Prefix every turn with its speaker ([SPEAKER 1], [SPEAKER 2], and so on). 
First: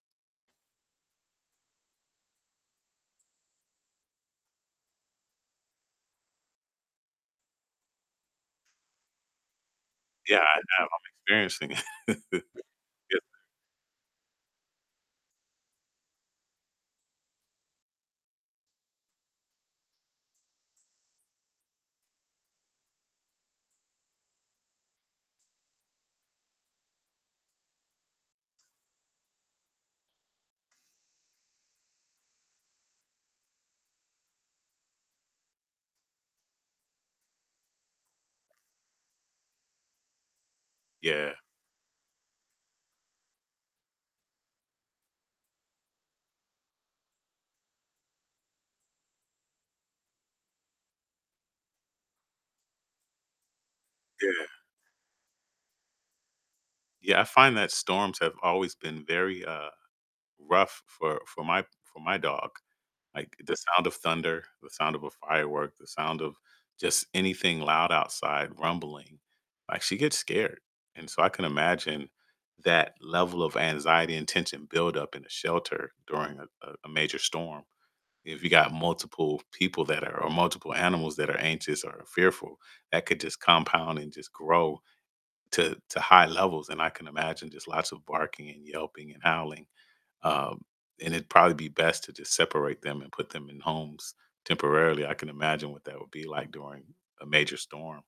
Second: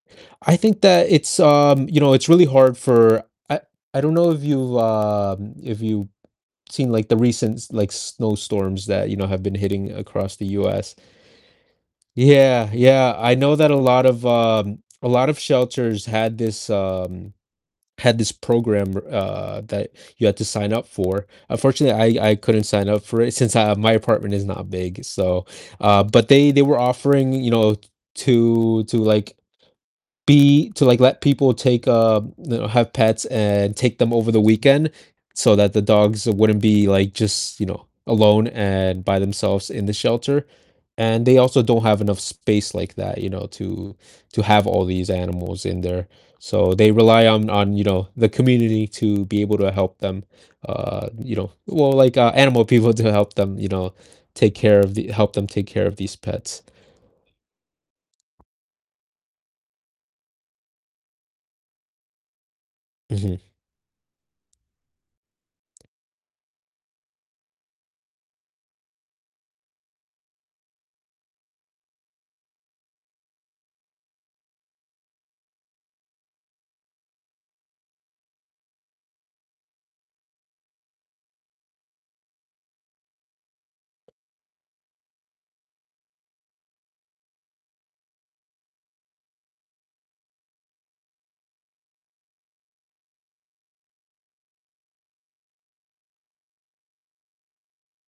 [SPEAKER 1] I think that it's, um, you know, it's really hard for I I don't know if you've, um if you've seen, like, the recent s like, snowstorms that, you know, have been hitting across
[SPEAKER 2] Yeah,
[SPEAKER 1] the
[SPEAKER 2] I know,
[SPEAKER 1] US.
[SPEAKER 2] I'm experiencing it.
[SPEAKER 1] Yeah, yeah,
[SPEAKER 2] Yep.
[SPEAKER 1] I know that a lot of, um, a lot of shelters had this, um had this program where, uh, that you had to sign up for, unfortunately, I I couldn't sign up for it since I my apartment is not big, so, uh but they they were offering, you know, to to, like, be to, like, let people take, um you know, have pets, and take them over the weekend, so that the dogs wouldn't be, like, just, you know, alone and by themselves in the shelter, and
[SPEAKER 2] Yeah.
[SPEAKER 1] they also don't have enough space like that, you know, to to have all these animals in there, so they rely on on, you know, the community to be able to help them, uh, you know well, like, uh, animal people to help them, you know,
[SPEAKER 2] Yeah.
[SPEAKER 1] take care of the help them take care of these pets.
[SPEAKER 2] Yeah, I find that storms have always been very, uh, rough for for my for my dog, like,
[SPEAKER 1] Mhm.
[SPEAKER 2] the sound of thunder, the sound of a firework, the sound of just anything loud outside rumbling, like, she gets scared, and so I can imagine that level of anxiety and tension build up in a shelter during a uh, a major storm, if you got multiple people that are or multiple animals that are anxious or fearful, that could just compound, and just grow to to high levels, and I can imagine just lots of barking, and yelping, and howling, um, and it'd probably be best to just separate them, and put them in homes temporarily, I can imagine what that would be like during a major storm.